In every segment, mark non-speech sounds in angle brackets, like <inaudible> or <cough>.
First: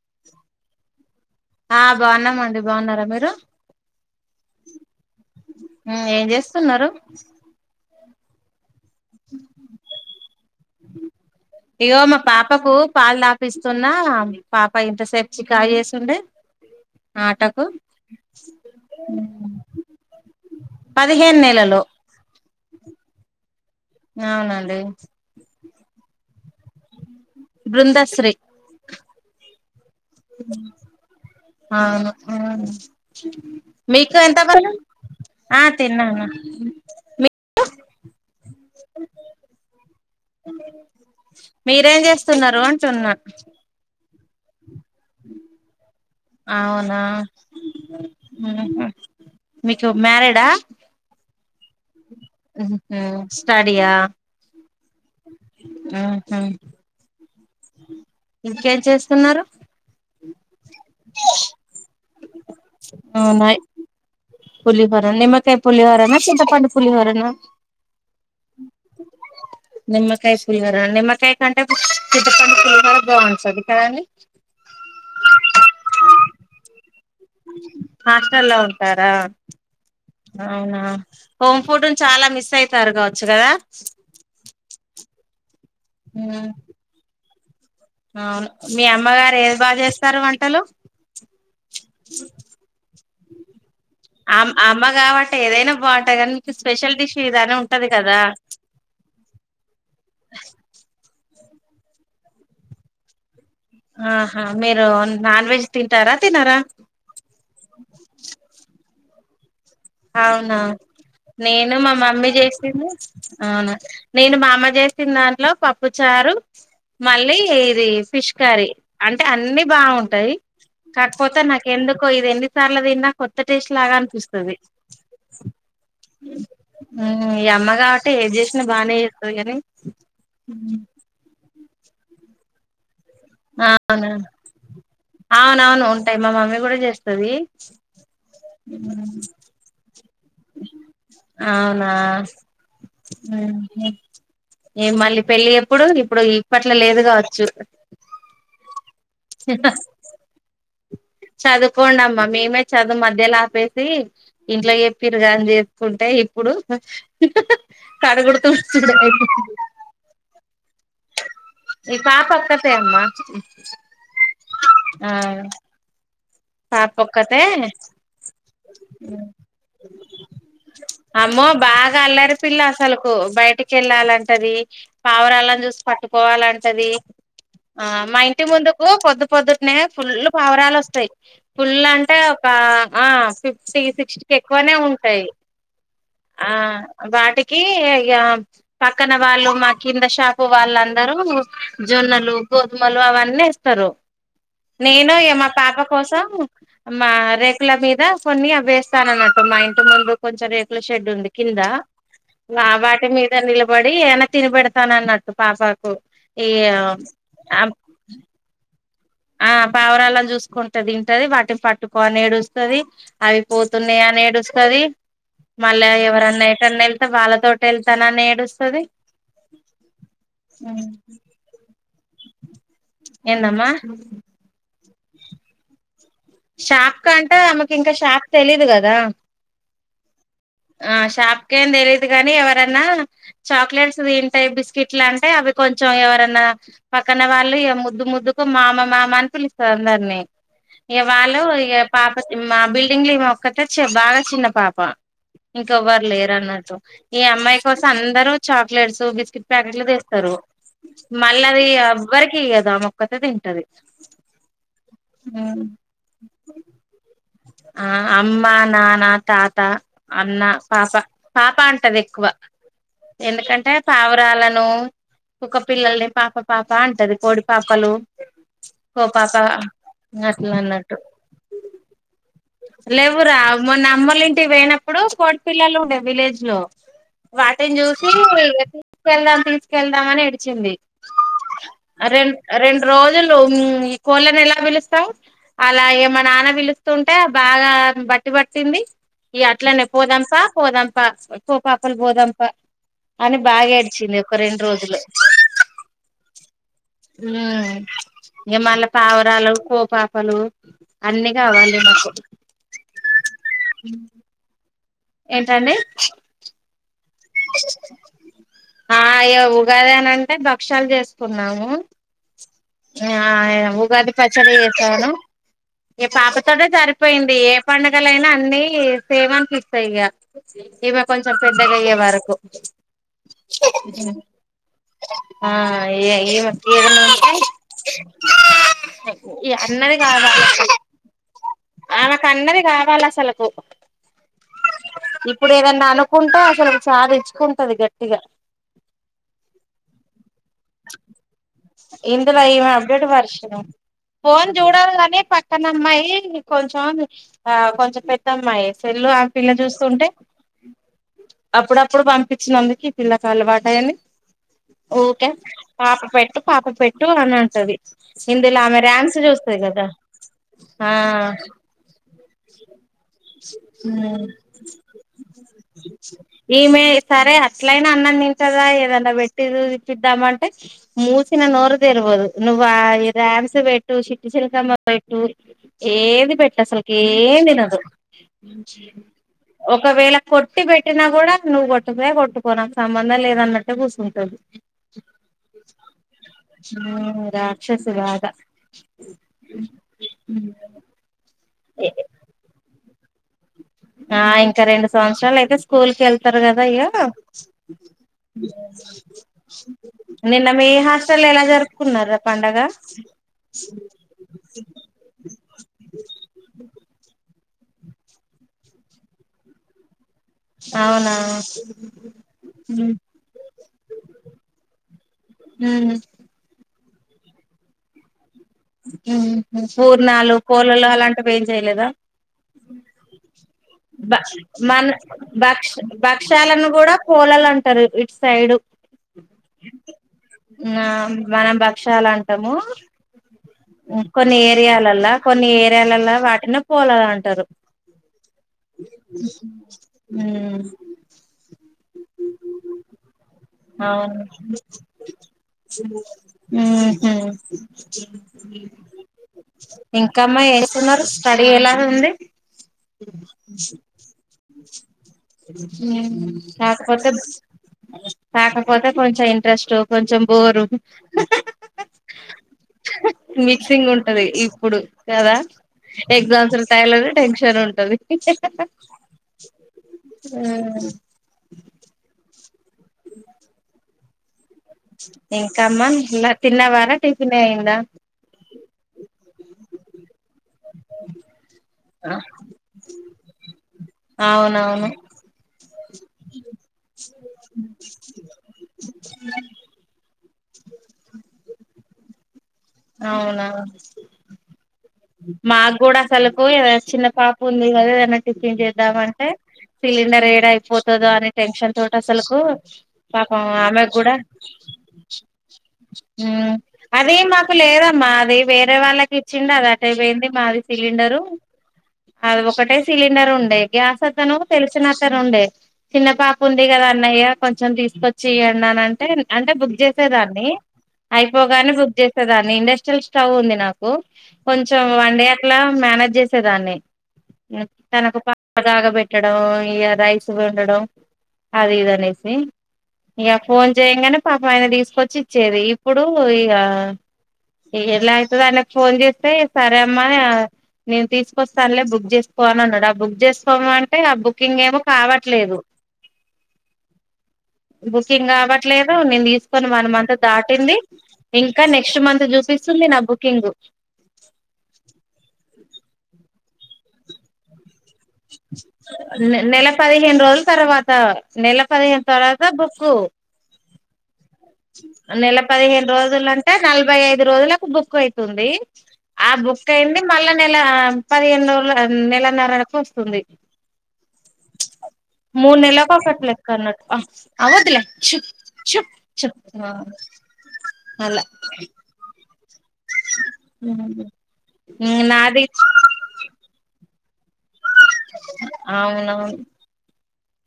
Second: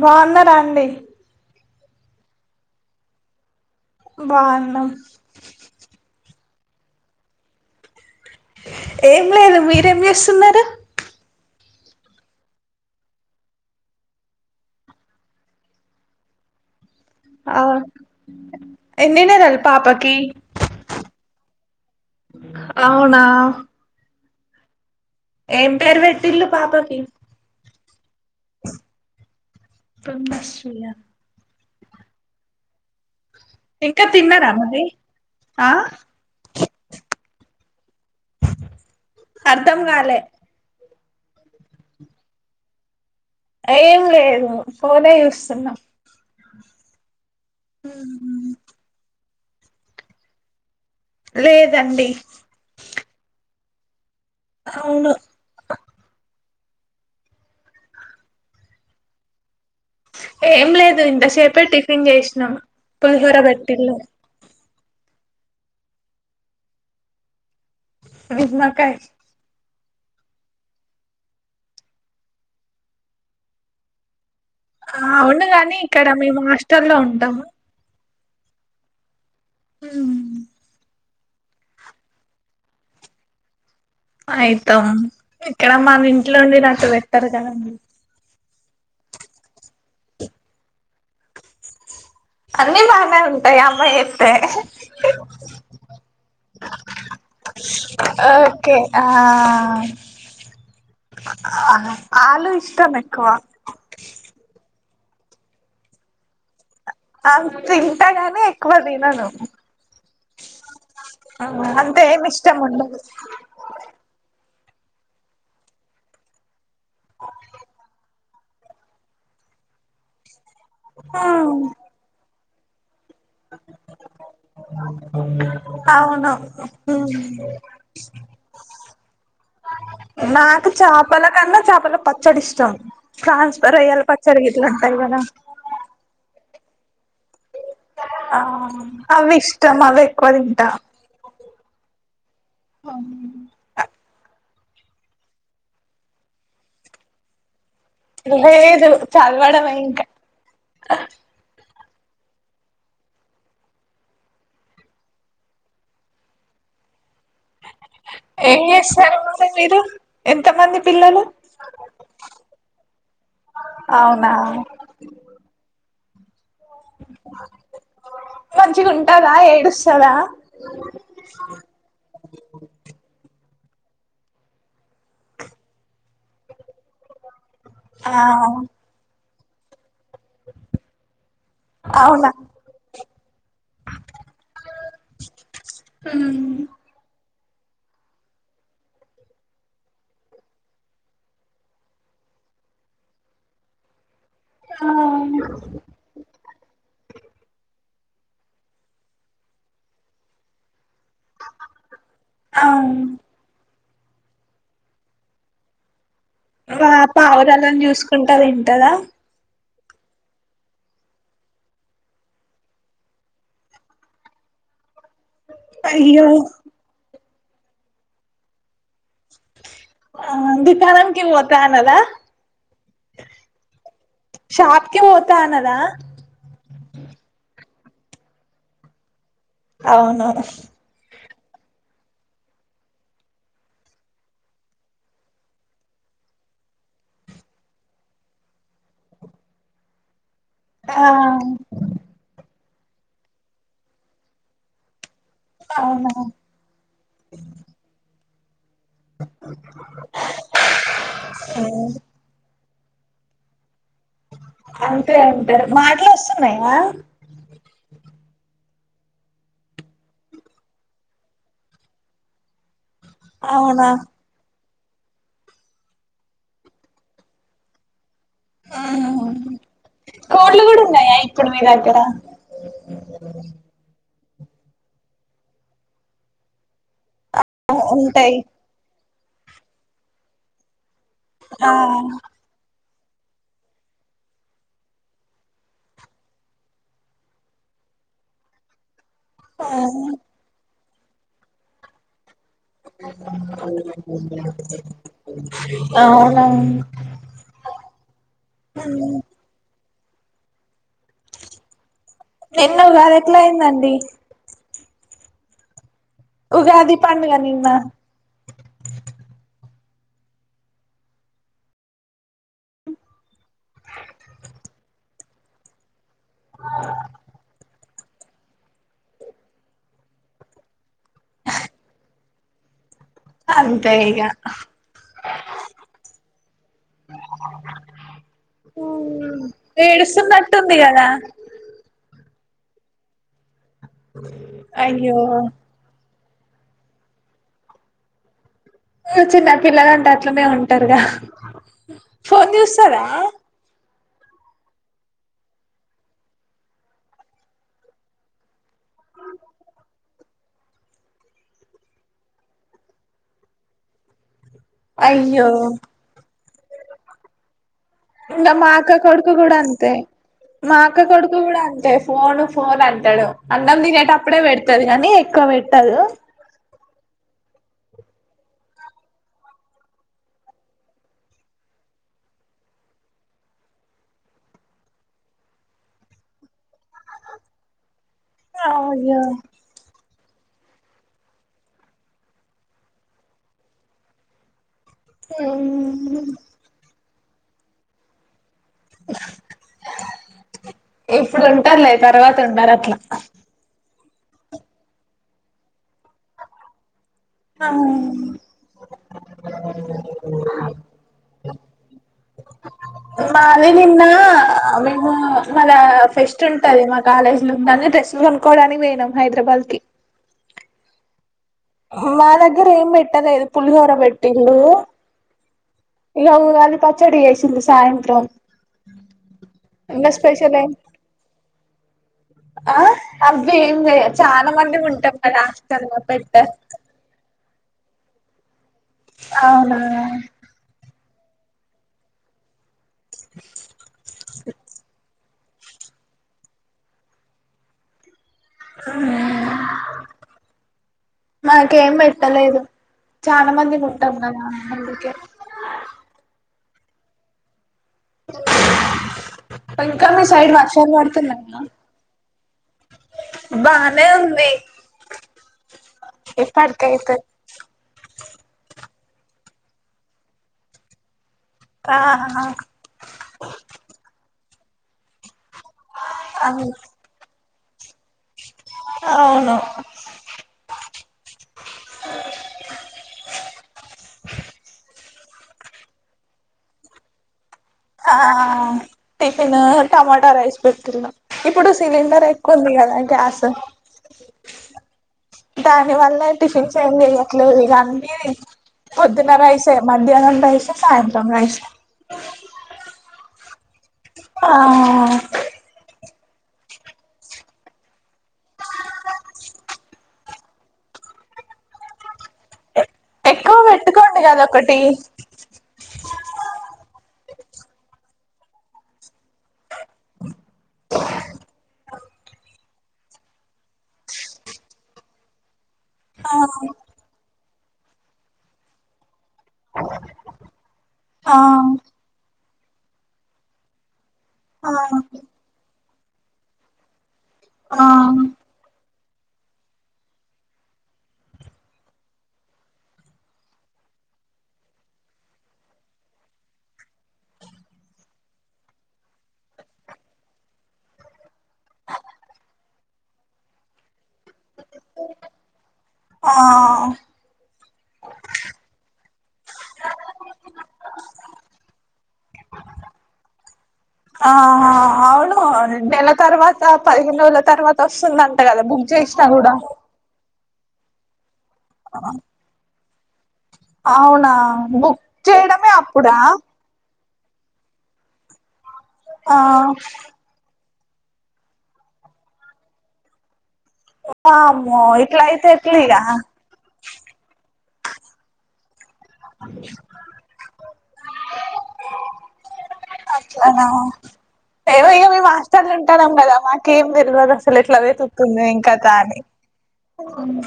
బన్నరాండి ఆ బాగున్నామండి బాన్నారా మీరు బాన్నం ఉమ్ ఏం జేస్తున్నరు ఏం లేదు మీరేం చేస్సున్నరు ఇగో మా పాపకూ పాల్తపిస్తున్నా పాప ఇంతసేపు చీకాకు చేసిండే ఆ ఆటకు ఎన్నినెలలు పాపకి పదిహేన్ నెలలు ఔనా ఔనండి టిల్లు పాపకి బృందశ్రీ దశ్రీ ఆ ఆ అ ఇంకా మీకు ఎంత తిన్నారా ప మరి ఆ తిన్నాను <inaudible> అర్ధం కాలే మీరేం జేస్తున్నారు అంటున్న ఏం లే ఒ ఫోనే చూస్సున్న ఔనా ఉహు మీకు మ్యరిడా లేదండి ఉమ్ స్టడియా అవును ఉహు ఇంకేం చేస్తున్నరు ఏం లేదు ఇంతశేపే టిఫిన్ జేశ్నం పులిహోర అవునా పేట్టిల్లు పులిహోర నిమకాయ్ పులిహోరనా శింత పండు పులిహోరనా నిమ్మకాయ్ నిమ్మకాయ్ పులిహోర నిమ్మకాయ్ కంటే చింతపండు బాగుంటది కదా అండి ఔనుగాని ఇక్కడ మేమ్ హాస్టల్లో ఉం హాస్టల్ల్లో ఉంటారా అవునా హోమ్ ఫుడ్ను చాలా మిస్ అయితారు గావచ్చు కదా ఆయితమ్ ఇక్కడ మన ఉమ్ ఇంట్లోండి నాకు పెట్టరు తేండి అవును మీ అమ్మగారు ఏది బా చేస్తారు వంటలు అన్ని బానే ఉంటాయి అమ్మ చేస్తే అమ్ అమ్మ కాబట్టి ఏదైనా బాగుంటాయి కానీ మీకు స్పెషల్ డిష్ ఇదనే ఉంటది కదా ఓకే ఆ ఆలు ఇష్టమెక్కువ ఆహా మీరు నాన్ వెజ్ తింటారా తినరా అ తింటాగాని ఎక్కువ తి నను అవునా నేను మా అంత ఏమి మమ్మీ ఇష్టం చేసింది ఉండదు అవునా నేను మా అమ్మ చేసిన దాంట్లో పప్పు చారు మళ్ళీ ఇది ఫిష్ కర్రీ అంటే అన్నీ బాగుంటయి. కాకపోతే నాకు ఎందుకో ఇది ఎన్ సార్లు తిన్నా కొత్త టేస్ట్ లాగా అనిపిస్తది అవును హ్మ్ ఉమ్ ఈ అమ్మ కాబట్టి ఏది చేసినా బాగానే చేస్తది కానీ నాకు చేపల కన్నా చ పల పచ్చడి ఇష్టం ట్రాన్స్ఫర్ అయ్యల అవునా పచ్చడి గిట్లా అంతా ఇవ్వనా అవునవును ఉంటాయి మా మమ్మీ కూడా చేస్తది ఆ అవి ఇష్టం అవే అవునా ఊహూ ఏ మళ్ళీ పెళ్ళి ఎప్పుడు ఇప్పుడు ఇప్పట్ల లేదు గావచ్చు ఎహే లేదు చదవడమే ఇంక చదువుకోండమ్మా మేమే చదువు మధ్యలో ఆపేసి ఇంట్లో చెప్పిరుగా అని చేసుకుంటే ఇప్పుడు కడుగుడు ఏం తుడుచుడు చేస్తారు మరి మీరు ఎంత మంది పిల్లలు ఈ పాపక్కతే అమ్మా అవునా ఆ పాప ఒక్కతే మంచిగా ఉంటదా ఏడుస్తదా అమ్మో బాగా అల్లరి పిల్ల అసలుకు బయటికి కెళ్ళాలంటది పావురాలను చూసి పట్టుకోవాలంటది ఆ మా ఇంటి ముందుకు పొద్దు పొద్దుటనే ఫుల్లు పావురాలు వస్తాయి ఫుల్ అంటే అవునా ఒక ఆ ఫిఫ్టీ సిక్స్టీకి ఎక్కువనే ఉంటాయి ఆ ఉమ్, అం వాటికి ఇగ పక్కన వాళ్ళు, మా కింద షాపు వాళ్ళందరూ జొన్నలు, గోధుమలు అవన్నీ ఏస్తారు. ఆ నేనుఇగ మా పాపక్ మా రేకుల మీద కొన్ని అవేస్తానన్నట్టు, మా ఇంటి ముందు కొంచెం రేక్ ల షెడ్ ఉంది కింద, ఆ వాటి మీద నిలబడ్ పడి ఏవన్న తినిబెడతానన్నట్టు పాపకు. ఈ గ ఆ పావురాలని చూసుకుంట దింటదా? ఆ పావురాలని చూసుకుంటదింటది, వాటిని పట్టుకో అని ఏడుస్తది, అవి పోతున్నాయి అని ఏడుస్తది. మళ్ళా అయ్యో ఎవరన్నా, ఎటన్నా ఎళ్తే వాళ్ళత్ తోటెళ్తననీ ఏడుస్తది. ఆ దుకాణంకి పోతా అనద? ఎందమ్మ? షాప్ కి పోతా అనదా? షాప్ కంటే ఆమెకి ఇంక, షాప్ తెలీదు కదా? అవును. ఆ షాప్కేమ్ తెలీదు గనీ, ఎవరన్నా చాక్లెట్స్ తింటె, బిస్కిట్లు అంటే అవి కొంచెం ఎవరన్నా పక్కన వాళ్ళు ఇగ ముద్దు ముద్దుకు మామ మామ అని పిలుస్తది అందరిని. ఇగ ఆ వాళ్ళు ఇగ పాపకి మా బిల్ డింగ్ల ఈమె ఒక్కతే చ, బాగా చిన్న పాప. ఇంకోవ్వరు అవునా లేరన్నట్టు, ఇగ అమ్మాయి కోసం అందరూ చాక్ లెట్స్, బిస్కిట్ ప్యాకెట్లు తెస్తరు, మళ్ళ అవి ఉమ్, ఎవ్వరికీయదు. ఆమోక్ క్కతే తింటది. అంతే అంతే, మాటలొస్తున్నయా? ఆ, అమ్మాన్ నాన, తాత, అన్న, పాప. పాప అంటది ఎక్కువ. ఎందుకంటే అవునా పావురాలను. ఒక పిల్లల్ని పాప పాప అంటది, కోడి పాపలు ఆ కో హ హ పాప హా. అట్లా కోడ్లు గూడున్నయా ఇప్పుడు మీ దగ్గర? లెవ్వురా, మొన్నమ్ మొల్లింటికి పోయినప్పుడు కోడిపిల్లలు ఉండే, విలేజ్ లో. వాటిన్జూసి. ఉంటాయి తీసుకెళ్దాం, తీసుకెళ్దామని ఎడిచింది. ఆ రెం రెం రోజులు ఉమ్ ఈ కోళ్ళని ఎలా పిలుస్తాం? అలాగే మా నాన్న పిలుస్తుం టె బాగా బట్టి పట్టింది. ఈ అట్లనే పోదాంపా పోదాం పా పో పాపల్ పోదమ్ అని బాగా ఏడిచింది ఒక రెండు రోజులు అవునా, మ్మ్ ఇంక మళ్ళా పావురాలు కోప ప్పలు అన్ని కావ్వాలి మా ఎన్నో కాదు ఎట్లా అయిందండి ఏంటండి ఉగాది పండుగ నిన్న ఆ ఇగ గదేనంటే భక్ష్యాాలు చేసుకున్నాము మ్మ్ ఆ ఉగాది పచడి చేస్తాను ఈ పాపతోట సరిపోయింది ఏ పండుగ పలైనా అన్ని సేమ్ అనిపిస్తాయి ఇగ ఇమ్మే కొంచెం పెద్దగా అయ్యే వరకు అంతే ఇగ మ ఏదన్నా ఇగ అన్నది ఏేడుస్తున్నట్టుంది కదా నా అన్నది కావాలి అసలకు అయ్యో ఇప్పుడు ఏదైన్నా అను కుంటా అసలు ఆడించుకుంటది గట్టిగా చిన్న పల్లగాంట అట్లనే ఉంటారుగా ఇందులో ఫోన్ ఇమ చూస్తారా అప్డేట్ వర్షన్ ఫోన్ చూడాలి కాని పక్కన అమ్మాయి కొంచెం ఆ కొంచెం పెద్ద అమ్మాయి సల్లు ఆ పిల్ల చూస్తుంటే అప్పుడప్పుడు పంపించినందుకు ఈ పిల్లలకు అలవాటుయని ఊకే అయ్యో పాప పెట్టు పెట్టు అని అంటది ఇంకా ఇందులో మా ఆమె అక్క ర్యామ్స్ కొడుకు కూడా చూస్తది కదా అంతే మా ఆ అక్క కొడుకు కూడా అంతే ఫోను ఫోన్ అంటాడు అన్నం తినేటప్పుడే పెడతది కానీ ఎక్కువ పెట్టదు ఈమె సరే అట్లయినా అన్నం తింటదా ఏది అనా పెట్టి చిద్దాంంటే మూ ిన నోర్దే ఇర్బోదు నువ్్వ ఇ ర్యామ్స్ బెట్టు చిట్ శల్కమ్ బట్టు ఏది పెట్ స్లకి ఏ తినదు అయ్యో ఒకవేళ కొట్టి పెట్టినా కూడా నువ్వు కొట్టుకుయా కొట్టుకోననికి సంబంధం లేదన్నట్టు కూర్సుటాది మ్మ్ మ్మ్ రాక్షసుగాగా ఏ ఇప్పుడు ఉంటారులే తర్వాత ఉండారు అట్లా ఆ ఇంకా రెండు సంవత్సరాలు అయితే స్కూల్కి ఎళ్తార్ గదా ఇగ నిన్న మీ హాస్టల్లో ఎలా జరుపుకున్నారా పండగ మాది నిన్నా మేమూ మనా ఫెస్ట్ ఉంటది మా కాలేజ్ డెస్ లు కొనుకోడానికి వోయినం హైదరాబాద్కి అవునా మా దగ్గర ఏం ఉమ్ పెట్టలేదు పులిహోర పెట్టిళ్ళు ఇగ ఉగాది పచ్ చెడి చేసింది సాయంత్రం ఇంకా పూర్ణాలు స్పెషల్ ఏం పూలలు అలాంటివి ఏం చేయలేదా ఆ అవి ఏం బ చాలా మంది మన్ ఉంటాం కదా భక్ష్ హాస్టల్ లో పెట్టరు భక్షాలను కూడా పోలలంట్ రు ఇట్ సైడ్ అవునా ఆ మనం భక్షాల్ అంటామూ కొన్ని ఏరియాలల్లా కొన్ని ఏరియాల్ల వాటిని పోలల్ అంటరు మనకేం పెట్టలేదు చాన మంది అవును ఉంటంగాదందుకే మ్ హ్ ఇంకా మీ ఇంకామ్మ సైడ్ వర్షాలు వస్తున్నారు స్టడీ పడుతున్నాయా ఎలా ఉంది బానే ఉంది కాక్పోతే ఇప్పటికైతే పోతే కొంచెం ఇంట్రెస్టు కొంచెం బోరు ఆ మిక్సింగ్ ఉంటది ఈ ఇప్పుడు కదా ఎగ్జామ్స్ అవును టైలరు టెన్షన్ ఉంటది అవును అ <inaudible> ఇం కమ్మ ఇ తిన్నవారా టిఫినే ఆ టిఫినూ టమాట్ రైస్ పెట్న్నాం ఇప్పుడు సిలిండర్ ఎక్కువుంది గదా గ్యాస్ అవునవును దాని వల్లే టిఫిన్స్ ఏం చేయట్లేదు ఇగ అన్నీ పొద్దున్న రైస్ ఎ మద్య సె సాయంత్రం రైసె అవునా ఆ అసలకు ఏద చిన్న పాప ఉంది కదా ఏదనా టిఫిన్ చేద్దామంటే సిలిండర్ ఏడ అయిపోతుందో అని టెన్షన్ తోటి అసలుకు పాపం ఆమె గోండి కద ఒకటి ఉమ్ అదే మా లేదమ్మ అది వేరే వాళ్ళకి ఇచ్చిండ అది అటే పోయింది మాది సిలిండరు అది ఒకటే సిలిండర్ ఉండే గ్యాస్ అతను తెలిసినతను ఉండే చిన్న ఆ పాప ఉంది కదా అన్నయ్య కొంచెం తీసుకొచ్చి ఈయండి అని అంటే అంటే బుక్ చేసేదాన్ని ఆ అయిపోగానే బుక్ చేయి ఇక దాన్ని ఇండస్ట్రియల్ స్టవ్ ఉంది నాకు ఆ కొంచెం వన్ డే అట్లా మేనేజ్ చేసేదాన్ని ఆ తనకు పాలు కాగ పెట్టడం ఇక రైస్ వండడం అది ఇదనేసి ఇక ఫోన్ చేయంగానే పాపం ఆయన తీసుకొచ్చి ఇచ్చేది ఇప్పుడు ఇక ఎలా అవుతుందాన ఫోన్ చేస్తే సరే అమ్మ నేను తీసుకొస్తానులే బుక్ చేసుకో అని అన్నాడు ఆ బుక్ చేసుకోమంటే ఆ బుకింగ్ ఏమో కావట్లేదు ఆ బుకింగ్ కావట్లేదు నేను తీసుకొని వన్ మంత్ దాటింది ఇంకా నెక్ నెక్స్ట్ మంత్ చూపిస్తుంది నా బుకింగు ఆ అవును నెల తర్వాత పదిహేను రోజుల తర్వాత వస్తుందంట కదా బుక్ చేసినా కూడా నెల పదిహేను రోజుల తర్వాత నెల పదిహేను తర్వాత బుకు ఆవును నెల పదిహేను రోజులు అంటే నలభై ఐ దు రోజులకు బుక్ అవుతుంది ఆ బుక్ అయింది మళ్ళా నెలా పదిహేను రోజుల నెలన్నర వరకు వస్తుంది వామ్మే ఇట్లాయితే మూడు నెలలకు ఎట్లాయిగా ఒకటి లెక్క అన్నట్టు ఆ అవద్దులే చుప్ చుప్ చుప్ అలా అట్లానా ఏమో ఇక మేము నాది హాస్టలా ఉంటాన్నాం కదా మాకే బిరుగా దాస్ అసలు ఎట్లా వెతుకుతుంది ఇంకా దాని అవునవును అవును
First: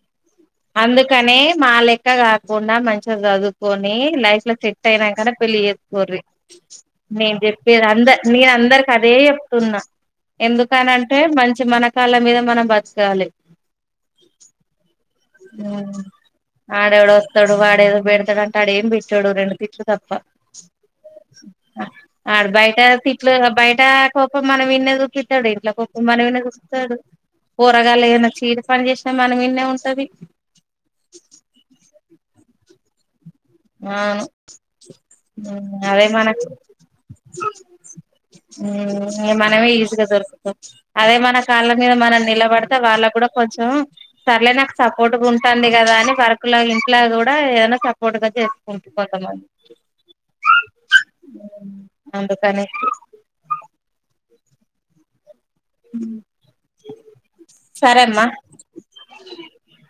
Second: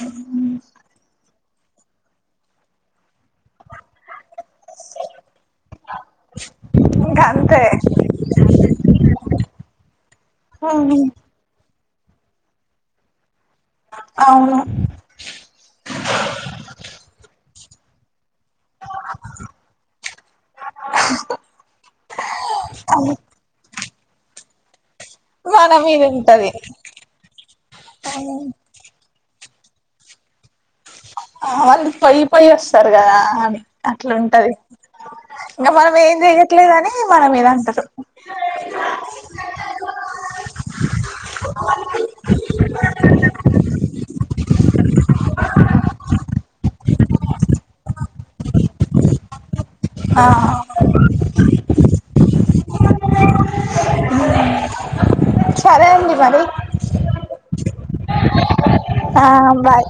అందుకనే మా లెక్క కాకుండా మంచిగా చదువుకోని మెయిన్ లైఫ్ లో సెట్ అయినాంకనే పెళ్లి చేస్తుకోరివి ఇంకా నేను అంతే చెప్పేది అందరి మీ అందరికి అదే చెప్తున్నా ఉమ్ ఎందుకనంటే మంచి మన కాళ్ళ మీద మనం బత్కాలే అవును ఉమ్ ఆడుఎవడో వస్తాడు వాడే బేడతాడు ఆడు ఏం పెట్టాడు రెండు తిట్లు తప్ప ఆడు బయట తిట్లే బయటా కోపం మనం విన్నది తిట్టాడు ఇంట్లో మన మీద కొత్తం మనే ఉంటది కూస్తాడు కూరగాయలు ఏనా చీర పని చేస్త మన మీదనే ఉంట టది ఆ అళు పై పై వస్తారుగా ఆ అవును ఇంకా మనం అదే ఏం మనకు చెయట్లేదని మన మీద అంటారు మనమే ఈజీగా దొరుకుతాం సర్ లే నాకు స కోటుకు ఉంటాంది కదా అని వర్ ర్క్ లాగ ఇంట్లా గూడా ఏదైనా సపోర్ట్ గా చేసుకుంటు కొంతమంది ఆ అందుకని సరే అండి మరి సరేమ్మా ఆ బాయ్